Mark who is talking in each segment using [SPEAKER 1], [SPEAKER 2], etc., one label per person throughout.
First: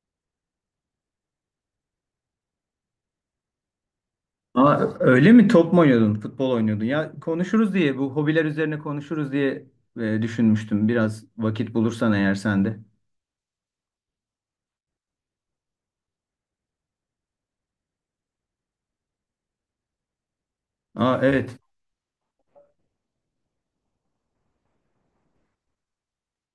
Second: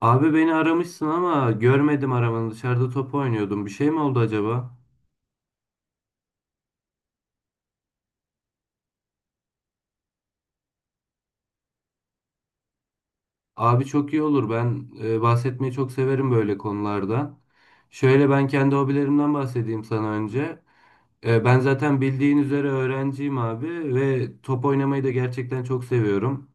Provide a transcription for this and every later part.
[SPEAKER 1] Abi beni aramışsın ama görmedim aramanı. Dışarıda top oynuyordum. Bir şey mi oldu acaba?
[SPEAKER 2] Aa, öyle mi? Top mu oynuyordun? Futbol oynuyordun. Ya konuşuruz diye, bu hobiler üzerine konuşuruz diye düşünmüştüm. Biraz vakit bulursan eğer sen de.
[SPEAKER 1] Abi çok iyi olur. Ben bahsetmeyi çok severim böyle konulardan. Şöyle ben kendi hobilerimden bahsedeyim sana önce.
[SPEAKER 2] Aa, evet.
[SPEAKER 1] Ben zaten bildiğin üzere öğrenciyim abi ve top oynamayı da gerçekten çok seviyorum.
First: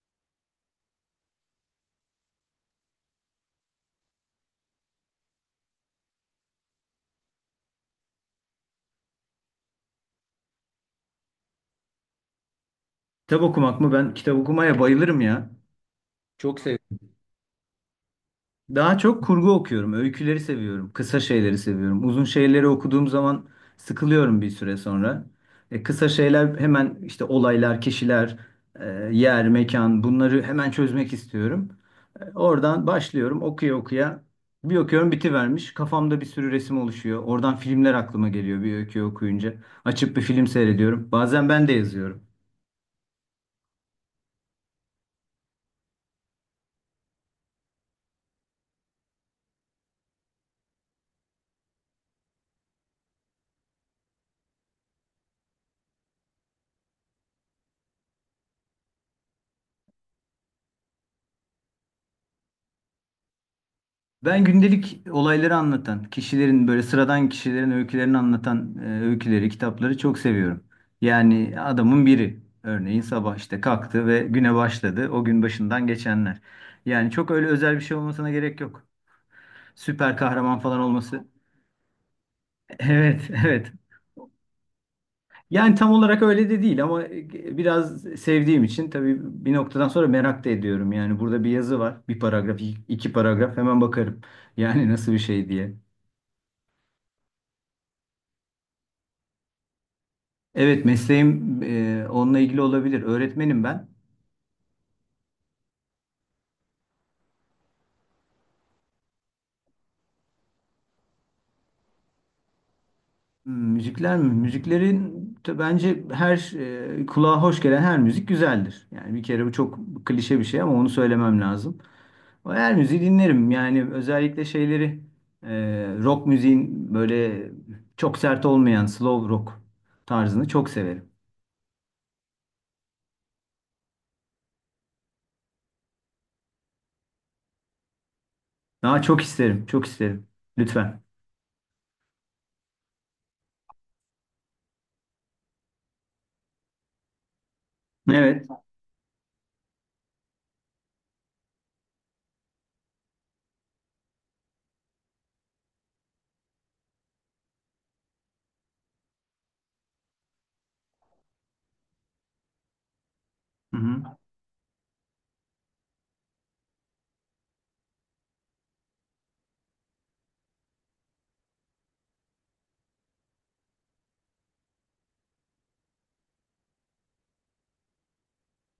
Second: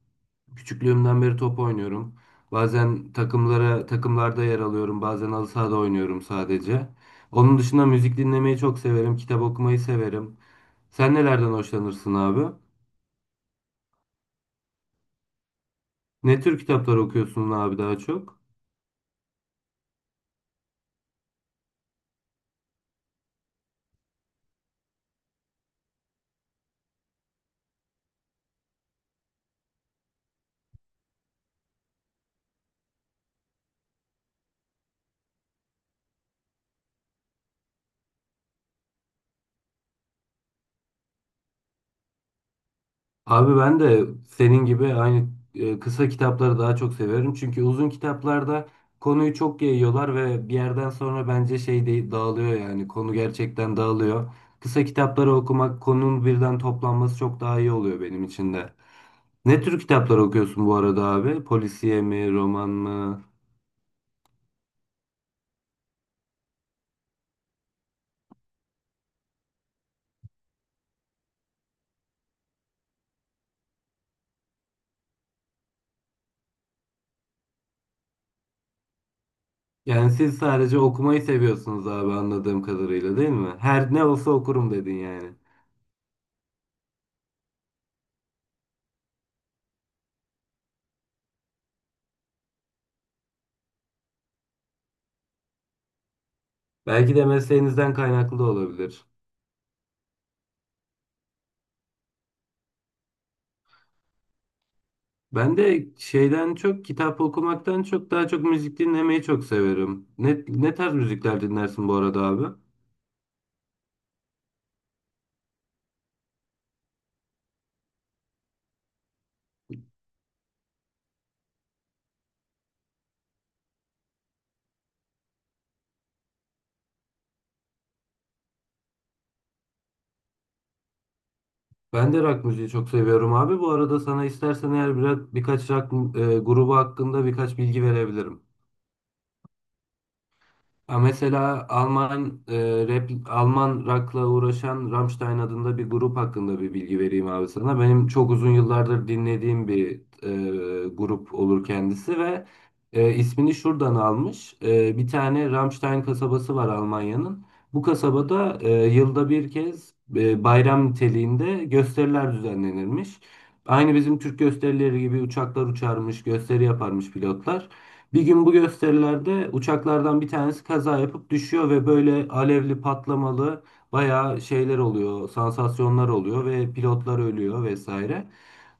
[SPEAKER 1] Küçüklüğümden beri top oynuyorum. Bazen takımlarda yer alıyorum. Bazen halı sahada oynuyorum sadece. Onun dışında müzik dinlemeyi çok severim. Kitap okumayı severim. Sen nelerden hoşlanırsın abi?
[SPEAKER 2] Kitap okumak mı? Ben kitap okumaya bayılırım ya.
[SPEAKER 1] Ne tür
[SPEAKER 2] Çok
[SPEAKER 1] kitaplar
[SPEAKER 2] seviyorum.
[SPEAKER 1] okuyorsun abi daha çok?
[SPEAKER 2] Daha çok kurgu okuyorum. Öyküleri seviyorum. Kısa şeyleri seviyorum. Uzun şeyleri okuduğum zaman sıkılıyorum bir süre sonra. Kısa şeyler hemen işte olaylar, kişiler, e, yer, mekan bunları hemen çözmek istiyorum. Oradan başlıyorum okuya okuya. Bir okuyorum bitivermiş. Kafamda bir sürü resim oluşuyor. Oradan filmler aklıma geliyor bir öyküyü okuyunca. Açıp bir film seyrediyorum. Bazen ben de yazıyorum.
[SPEAKER 1] Abi ben de senin gibi aynı kısa kitapları daha çok seviyorum. Çünkü uzun kitaplarda konuyu çok yayıyorlar ve bir yerden sonra bence dağılıyor yani. Konu gerçekten dağılıyor. Kısa kitapları okumak, konunun birden toplanması çok daha iyi oluyor benim için de. Ne tür kitaplar okuyorsun bu arada abi? Polisiye mi, roman mı?
[SPEAKER 2] Ben gündelik olayları anlatan, kişilerin böyle sıradan kişilerin öykülerini anlatan öyküleri, kitapları çok seviyorum. Yani adamın biri örneğin sabah işte kalktı ve güne başladı. O gün başından geçenler. Yani çok öyle özel bir şey olmasına gerek yok.
[SPEAKER 1] Yani
[SPEAKER 2] Süper
[SPEAKER 1] siz
[SPEAKER 2] kahraman
[SPEAKER 1] sadece
[SPEAKER 2] falan
[SPEAKER 1] okumayı
[SPEAKER 2] olması.
[SPEAKER 1] seviyorsunuz abi anladığım kadarıyla
[SPEAKER 2] Evet,
[SPEAKER 1] değil mi?
[SPEAKER 2] evet.
[SPEAKER 1] Her ne olsa okurum dedin yani.
[SPEAKER 2] Yani tam olarak öyle de değil ama biraz sevdiğim için tabii bir noktadan sonra merak da ediyorum. Yani burada bir yazı var. Bir paragraf, iki paragraf hemen bakarım. Yani nasıl bir şey diye.
[SPEAKER 1] Belki de mesleğinizden kaynaklı da olabilir.
[SPEAKER 2] Evet mesleğim onunla ilgili olabilir. Öğretmenim ben.
[SPEAKER 1] Ben de şeyden çok kitap okumaktan çok daha çok müzik dinlemeyi çok severim. Ne tarz müzikler dinlersin bu arada abi?
[SPEAKER 2] Hmm, müzikler mi? Müziklerin de bence her kulağa hoş gelen her müzik güzeldir. Yani bir kere bu çok klişe bir şey ama onu söylemem lazım. Her müziği dinlerim. Yani özellikle şeyleri e, rock müziğin böyle çok sert olmayan slow rock tarzını çok severim.
[SPEAKER 1] Ben de rock müziği çok seviyorum abi. Bu arada sana istersen eğer biraz birkaç rock grubu hakkında birkaç bilgi verebilirim.
[SPEAKER 2] Daha çok isterim, çok isterim.
[SPEAKER 1] Ha,
[SPEAKER 2] Lütfen.
[SPEAKER 1] mesela Alman rap, Alman rock'la uğraşan Rammstein adında bir grup hakkında bir bilgi vereyim abi sana. Benim çok
[SPEAKER 2] Evet.
[SPEAKER 1] uzun yıllardır dinlediğim bir grup olur kendisi ve ismini şuradan almış. Bir tane Rammstein kasabası var Almanya'nın. Bu kasabada yılda bir kez bayram niteliğinde gösteriler düzenlenirmiş.
[SPEAKER 2] Hı
[SPEAKER 1] Aynı
[SPEAKER 2] hı.
[SPEAKER 1] bizim Türk gösterileri gibi uçaklar uçarmış, gösteri yaparmış pilotlar. Bir gün bu gösterilerde uçaklardan bir tanesi kaza yapıp düşüyor ve böyle alevli patlamalı bayağı şeyler oluyor, sansasyonlar oluyor ve pilotlar ölüyor vesaire.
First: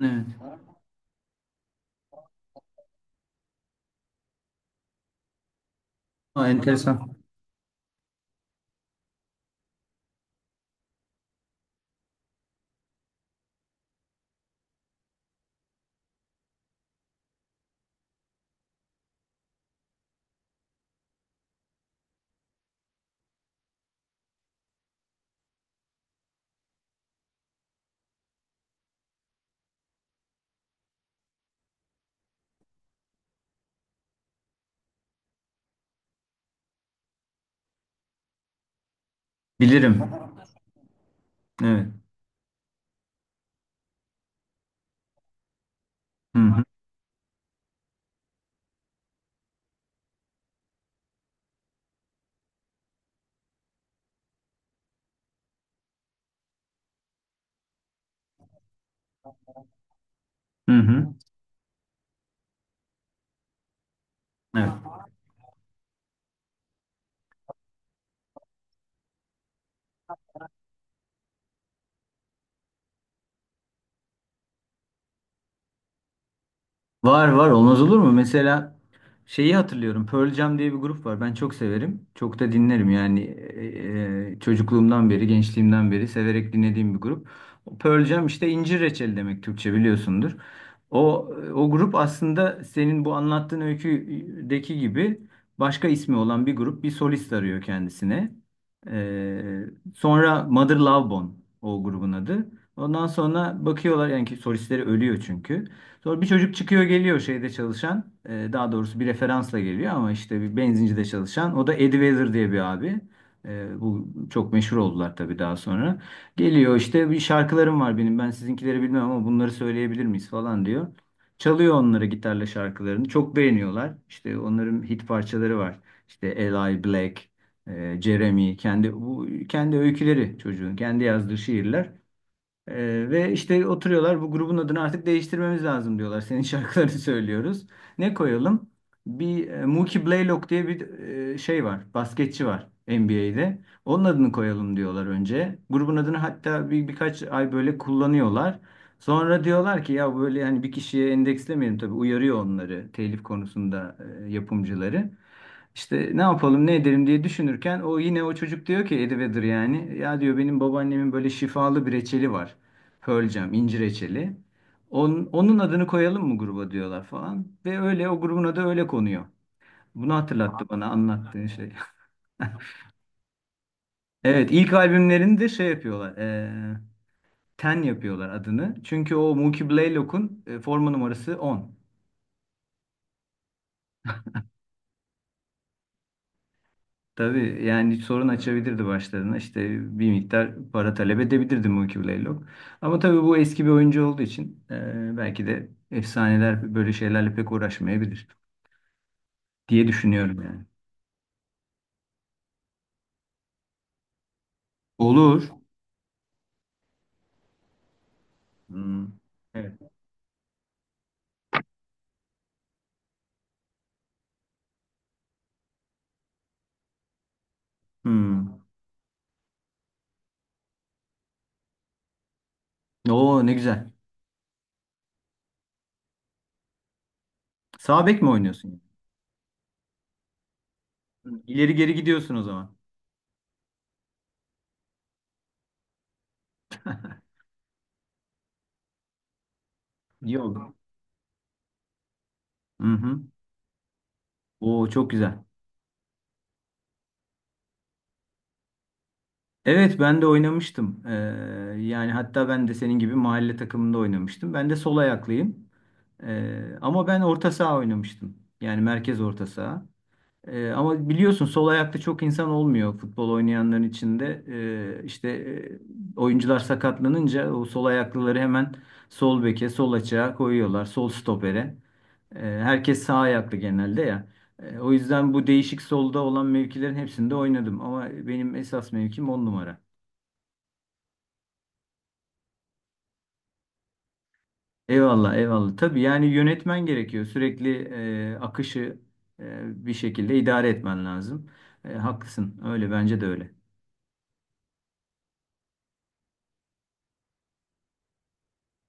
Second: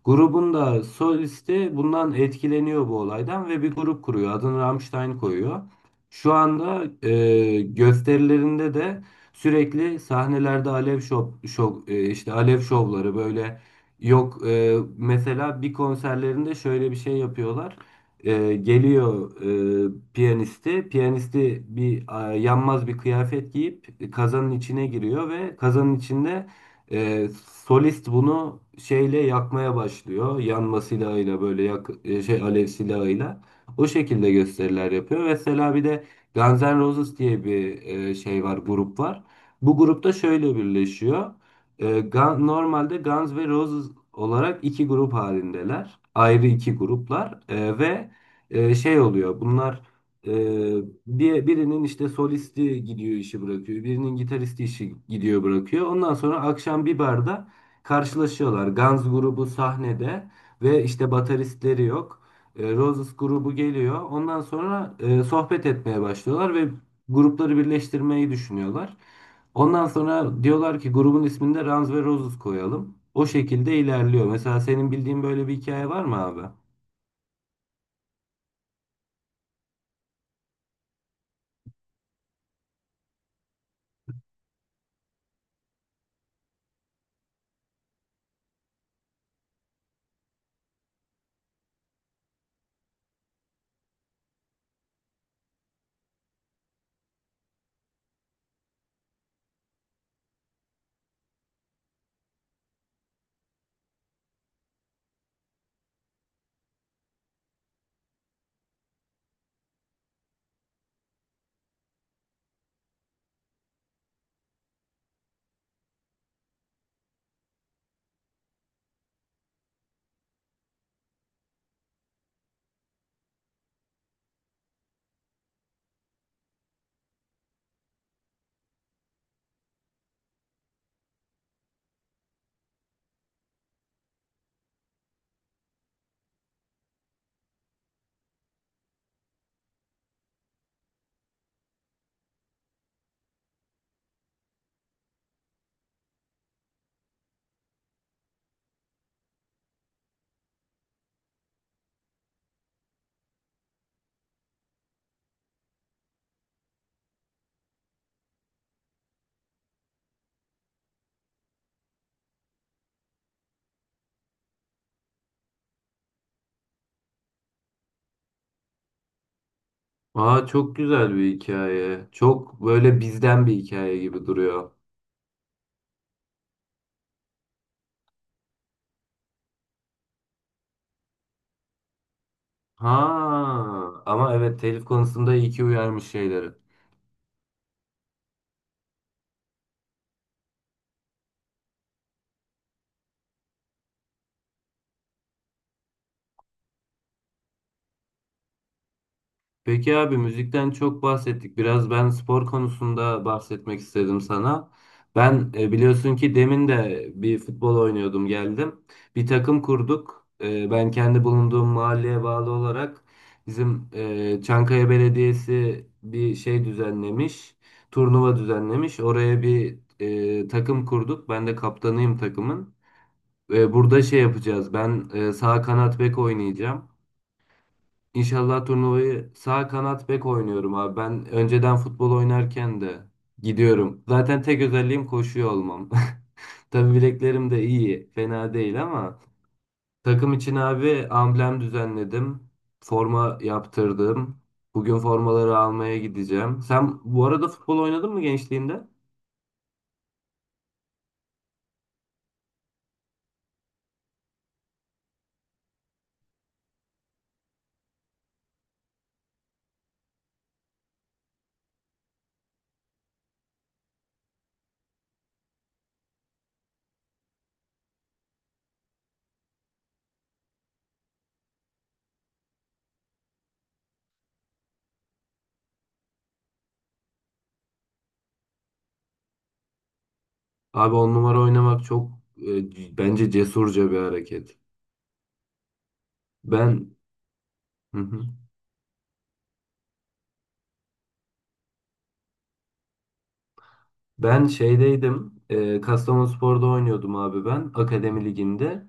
[SPEAKER 2] Evet.
[SPEAKER 1] Grubun da solisti bundan etkileniyor bu olaydan ve bir grup kuruyor. Adını Rammstein koyuyor. Şu
[SPEAKER 2] Aa,
[SPEAKER 1] anda
[SPEAKER 2] enteresan.
[SPEAKER 1] gösterilerinde de sürekli sahnelerde alev şov, şov e, işte alev şovları böyle yok e, mesela bir konserlerinde şöyle bir şey yapıyorlar. Geliyor piyanisti. Piyanisti yanmaz bir kıyafet giyip kazanın içine giriyor ve kazanın içinde ee, solist bunu şeyle yakmaya başlıyor. Yanma silahıyla böyle yak, e, şey alev silahıyla. O şekilde gösteriler yapıyor. Mesela bir de Guns N' Roses diye bir grup var. Bu
[SPEAKER 2] Bilirim.
[SPEAKER 1] grupta şöyle birleşiyor.
[SPEAKER 2] Evet.
[SPEAKER 1] Normalde Guns ve Roses olarak iki grup halindeler.
[SPEAKER 2] Hı
[SPEAKER 1] Ayrı
[SPEAKER 2] hı.
[SPEAKER 1] iki gruplar. Ve şey oluyor. Bunlar ee, birinin işte solisti gidiyor işi bırakıyor. Birinin gitaristi işi gidiyor bırakıyor. Ondan sonra akşam bir barda karşılaşıyorlar. Guns grubu sahnede
[SPEAKER 2] Hı
[SPEAKER 1] ve işte
[SPEAKER 2] hı.
[SPEAKER 1] bateristleri yok. Roses grubu geliyor. Ondan
[SPEAKER 2] Evet.
[SPEAKER 1] sonra sohbet etmeye başlıyorlar ve grupları birleştirmeyi düşünüyorlar. Ondan sonra diyorlar ki grubun ismini de Guns ve Roses koyalım. O şekilde ilerliyor. Mesela senin bildiğin böyle bir hikaye var mı abi?
[SPEAKER 2] Var var olmaz olur mu? Mesela şeyi hatırlıyorum. Pearl Jam diye bir grup var. Ben çok severim. Çok da dinlerim yani çocukluğumdan beri, gençliğimden beri severek dinlediğim bir grup. Pearl Jam işte incir reçeli demek Türkçe biliyorsundur. O o grup aslında senin bu anlattığın öyküdeki gibi başka ismi olan bir grup bir solist arıyor kendisine. Ee, Sonra Mother Love Bone o grubun adı. Ondan sonra bakıyorlar yani ki solistleri ölüyor çünkü. Sonra bir çocuk çıkıyor geliyor şeyde çalışan. Daha doğrusu bir referansla geliyor ama işte bir benzincide çalışan. O da Eddie Vedder diye bir abi. Bu çok meşhur oldular tabii daha sonra. Geliyor işte bir şarkılarım var benim. Ben sizinkileri bilmem ama bunları söyleyebilir miyiz falan diyor. Çalıyor onlara gitarla şarkılarını. Çok beğeniyorlar. İşte onların hit parçaları var. İşte Eli Black, Jeremy, bu kendi öyküleri çocuğun, kendi yazdığı şiirler. Ve işte oturuyorlar bu grubun adını artık değiştirmemiz lazım diyorlar. Senin şarkılarını söylüyoruz. Ne koyalım? Bir Mookie Blaylock diye bir şey var. Basketçi var NBA'de. Onun adını koyalım diyorlar önce. Grubun adını hatta birkaç ay böyle kullanıyorlar. Sonra diyorlar ki ya böyle hani bir kişiye endekslemeyelim tabii uyarıyor onları telif konusunda yapımcıları. İşte ne yapalım ne edelim diye düşünürken o yine o çocuk diyor ki Eddie Vedder yani ya diyor benim babaannemin böyle şifalı bir reçeli var. Pearl Jam, incir reçeli. Onun adını koyalım mı gruba diyorlar falan. Ve öyle o grubun adı öyle konuyor. Bunu
[SPEAKER 1] Aa
[SPEAKER 2] hatırlattı
[SPEAKER 1] çok
[SPEAKER 2] bana
[SPEAKER 1] güzel bir
[SPEAKER 2] anlattığın şey.
[SPEAKER 1] hikaye. Çok böyle bizden bir hikaye gibi
[SPEAKER 2] Evet
[SPEAKER 1] duruyor.
[SPEAKER 2] ilk albümlerini de şey yapıyorlar. Ten yapıyorlar adını. Çünkü o Mookie Blaylock'un forma numarası 10.
[SPEAKER 1] Ha ama evet telif konusunda iyi ki uyarmış şeyleri.
[SPEAKER 2] Tabii yani sorun açabilirdi başlarına. İşte bir miktar para talep edebilirdi Mookie Blaylock. Ama tabii bu eski bir oyuncu olduğu için belki de efsaneler böyle şeylerle pek uğraşmayabilir diye
[SPEAKER 1] Peki abi
[SPEAKER 2] düşünüyorum yani.
[SPEAKER 1] müzikten çok bahsettik. Biraz ben spor konusunda bahsetmek istedim sana.
[SPEAKER 2] Olur.
[SPEAKER 1] Ben biliyorsun ki demin de bir futbol oynuyordum geldim.
[SPEAKER 2] Hmm.
[SPEAKER 1] Bir takım
[SPEAKER 2] Evet.
[SPEAKER 1] kurduk. Ben kendi bulunduğum mahalleye bağlı olarak bizim Çankaya Belediyesi bir şey düzenlemiş. Turnuva
[SPEAKER 2] Hmm.
[SPEAKER 1] düzenlemiş. Oraya bir takım kurduk. Ben de kaptanıyım takımın.
[SPEAKER 2] Oo ne güzel.
[SPEAKER 1] Burada şey yapacağız. Ben sağ kanat bek oynayacağım.
[SPEAKER 2] Sağ bek mi
[SPEAKER 1] İnşallah
[SPEAKER 2] oynuyorsun
[SPEAKER 1] turnuvayı sağ kanat bek oynuyorum abi. Ben
[SPEAKER 2] yani? İleri
[SPEAKER 1] önceden
[SPEAKER 2] geri
[SPEAKER 1] futbol
[SPEAKER 2] gidiyorsun o zaman.
[SPEAKER 1] oynarken de gidiyorum. Zaten tek özelliğim koşuyor olmam. Tabii bileklerim de iyi, fena değil ama takım için
[SPEAKER 2] Yok.
[SPEAKER 1] abi amblem düzenledim.
[SPEAKER 2] Hı hı.
[SPEAKER 1] Forma yaptırdım.
[SPEAKER 2] Oo
[SPEAKER 1] Bugün
[SPEAKER 2] çok güzel.
[SPEAKER 1] formaları almaya gideceğim. Sen bu arada futbol oynadın mı gençliğinde?
[SPEAKER 2] Evet ben de oynamıştım. Yani hatta ben de senin gibi mahalle takımında oynamıştım. Ben de sol ayaklıyım. Ama ben orta saha oynamıştım. Yani merkez orta saha. Ama biliyorsun sol ayakta çok insan olmuyor futbol oynayanların içinde. İşte oyuncular sakatlanınca o sol ayaklıları hemen sol beke, sol açığa koyuyorlar. Sol stopere. Herkes sağ ayaklı genelde ya. O yüzden bu değişik solda olan mevkilerin hepsinde oynadım. Ama benim esas mevkim on numara.
[SPEAKER 1] Abi 10 numara oynamak çok bence cesurca bir hareket.
[SPEAKER 2] Eyvallah, eyvallah. Tabii yani yönetmen
[SPEAKER 1] Ben
[SPEAKER 2] gerekiyor. Sürekli akışı bir şekilde idare etmen lazım. E, haklısın. Öyle bence de öyle.
[SPEAKER 1] Ben şeydeydim. Kastamonuspor'da oynuyordum abi ben. Akademi liginde.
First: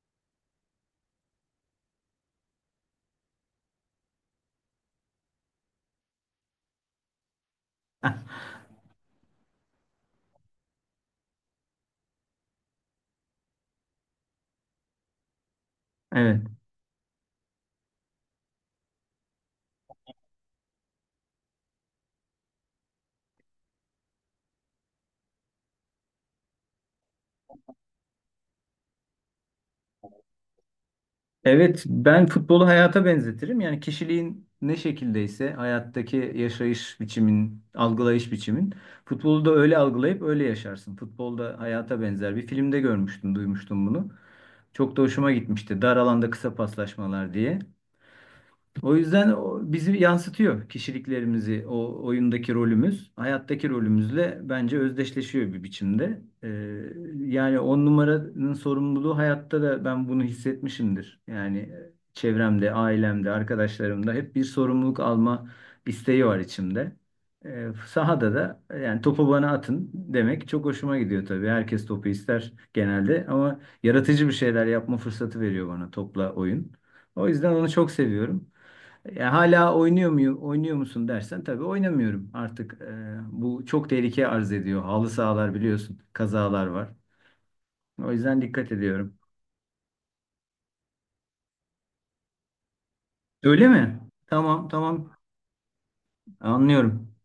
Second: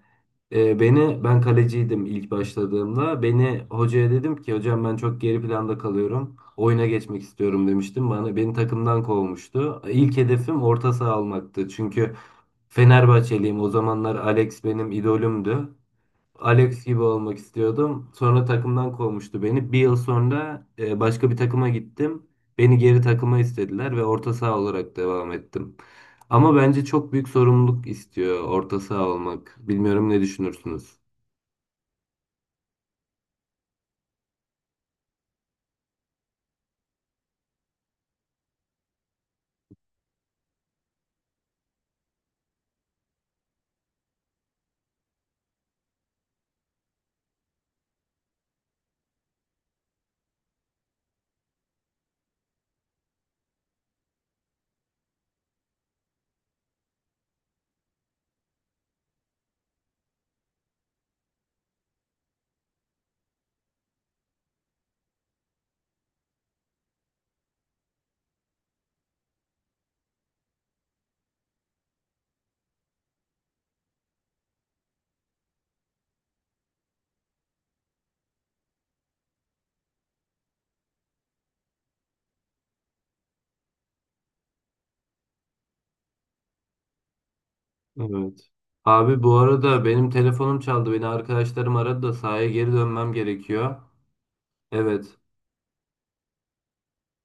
[SPEAKER 1] Ben kaleciydim ilk başladığımda. Beni hocaya dedim ki hocam ben çok geri planda kalıyorum. Oyuna geçmek istiyorum demiştim. Beni takımdan kovmuştu. İlk hedefim orta saha almaktı. Çünkü Fenerbahçeliyim. O zamanlar Alex benim idolümdü.
[SPEAKER 2] Evet.
[SPEAKER 1] Alex gibi olmak istiyordum. Sonra takımdan kovmuştu beni. Bir yıl sonra başka bir takıma gittim. Beni geri takıma istediler ve orta saha olarak devam ettim. Ama bence çok büyük sorumluluk istiyor orta saha olmak. Bilmiyorum ne düşünürsünüz?
[SPEAKER 2] Evet, ben futbolu hayata benzetirim. Yani kişiliğin ne şekildeyse hayattaki yaşayış biçimin, algılayış biçimin futbolu da öyle algılayıp öyle yaşarsın. Futbolda hayata benzer. Bir filmde görmüştüm, duymuştum bunu. Çok da hoşuma gitmişti. Dar alanda kısa paslaşmalar diye. O yüzden o bizi yansıtıyor kişiliklerimizi, o oyundaki rolümüz, hayattaki rolümüzle bence özdeşleşiyor bir biçimde. Yani on numaranın sorumluluğu hayatta da ben bunu hissetmişimdir. Yani çevremde, ailemde, arkadaşlarımda hep bir sorumluluk alma isteği var içimde. Sahada da yani topu bana atın demek çok hoşuma gidiyor tabii. Herkes topu ister genelde ama yaratıcı bir şeyler yapma fırsatı veriyor bana topla oyun. O yüzden onu çok seviyorum. Ya hala oynuyor muyum, oynuyor musun dersen tabii oynamıyorum artık. Bu çok tehlike arz ediyor. Halı sahalar biliyorsun, kazalar var. O yüzden
[SPEAKER 1] Evet.
[SPEAKER 2] dikkat ediyorum.
[SPEAKER 1] Abi bu arada benim telefonum çaldı. Beni arkadaşlarım aradı da sahaya geri dönmem
[SPEAKER 2] Öyle
[SPEAKER 1] gerekiyor.
[SPEAKER 2] mi? Tamam, tamam.
[SPEAKER 1] Evet.
[SPEAKER 2] Anlıyorum.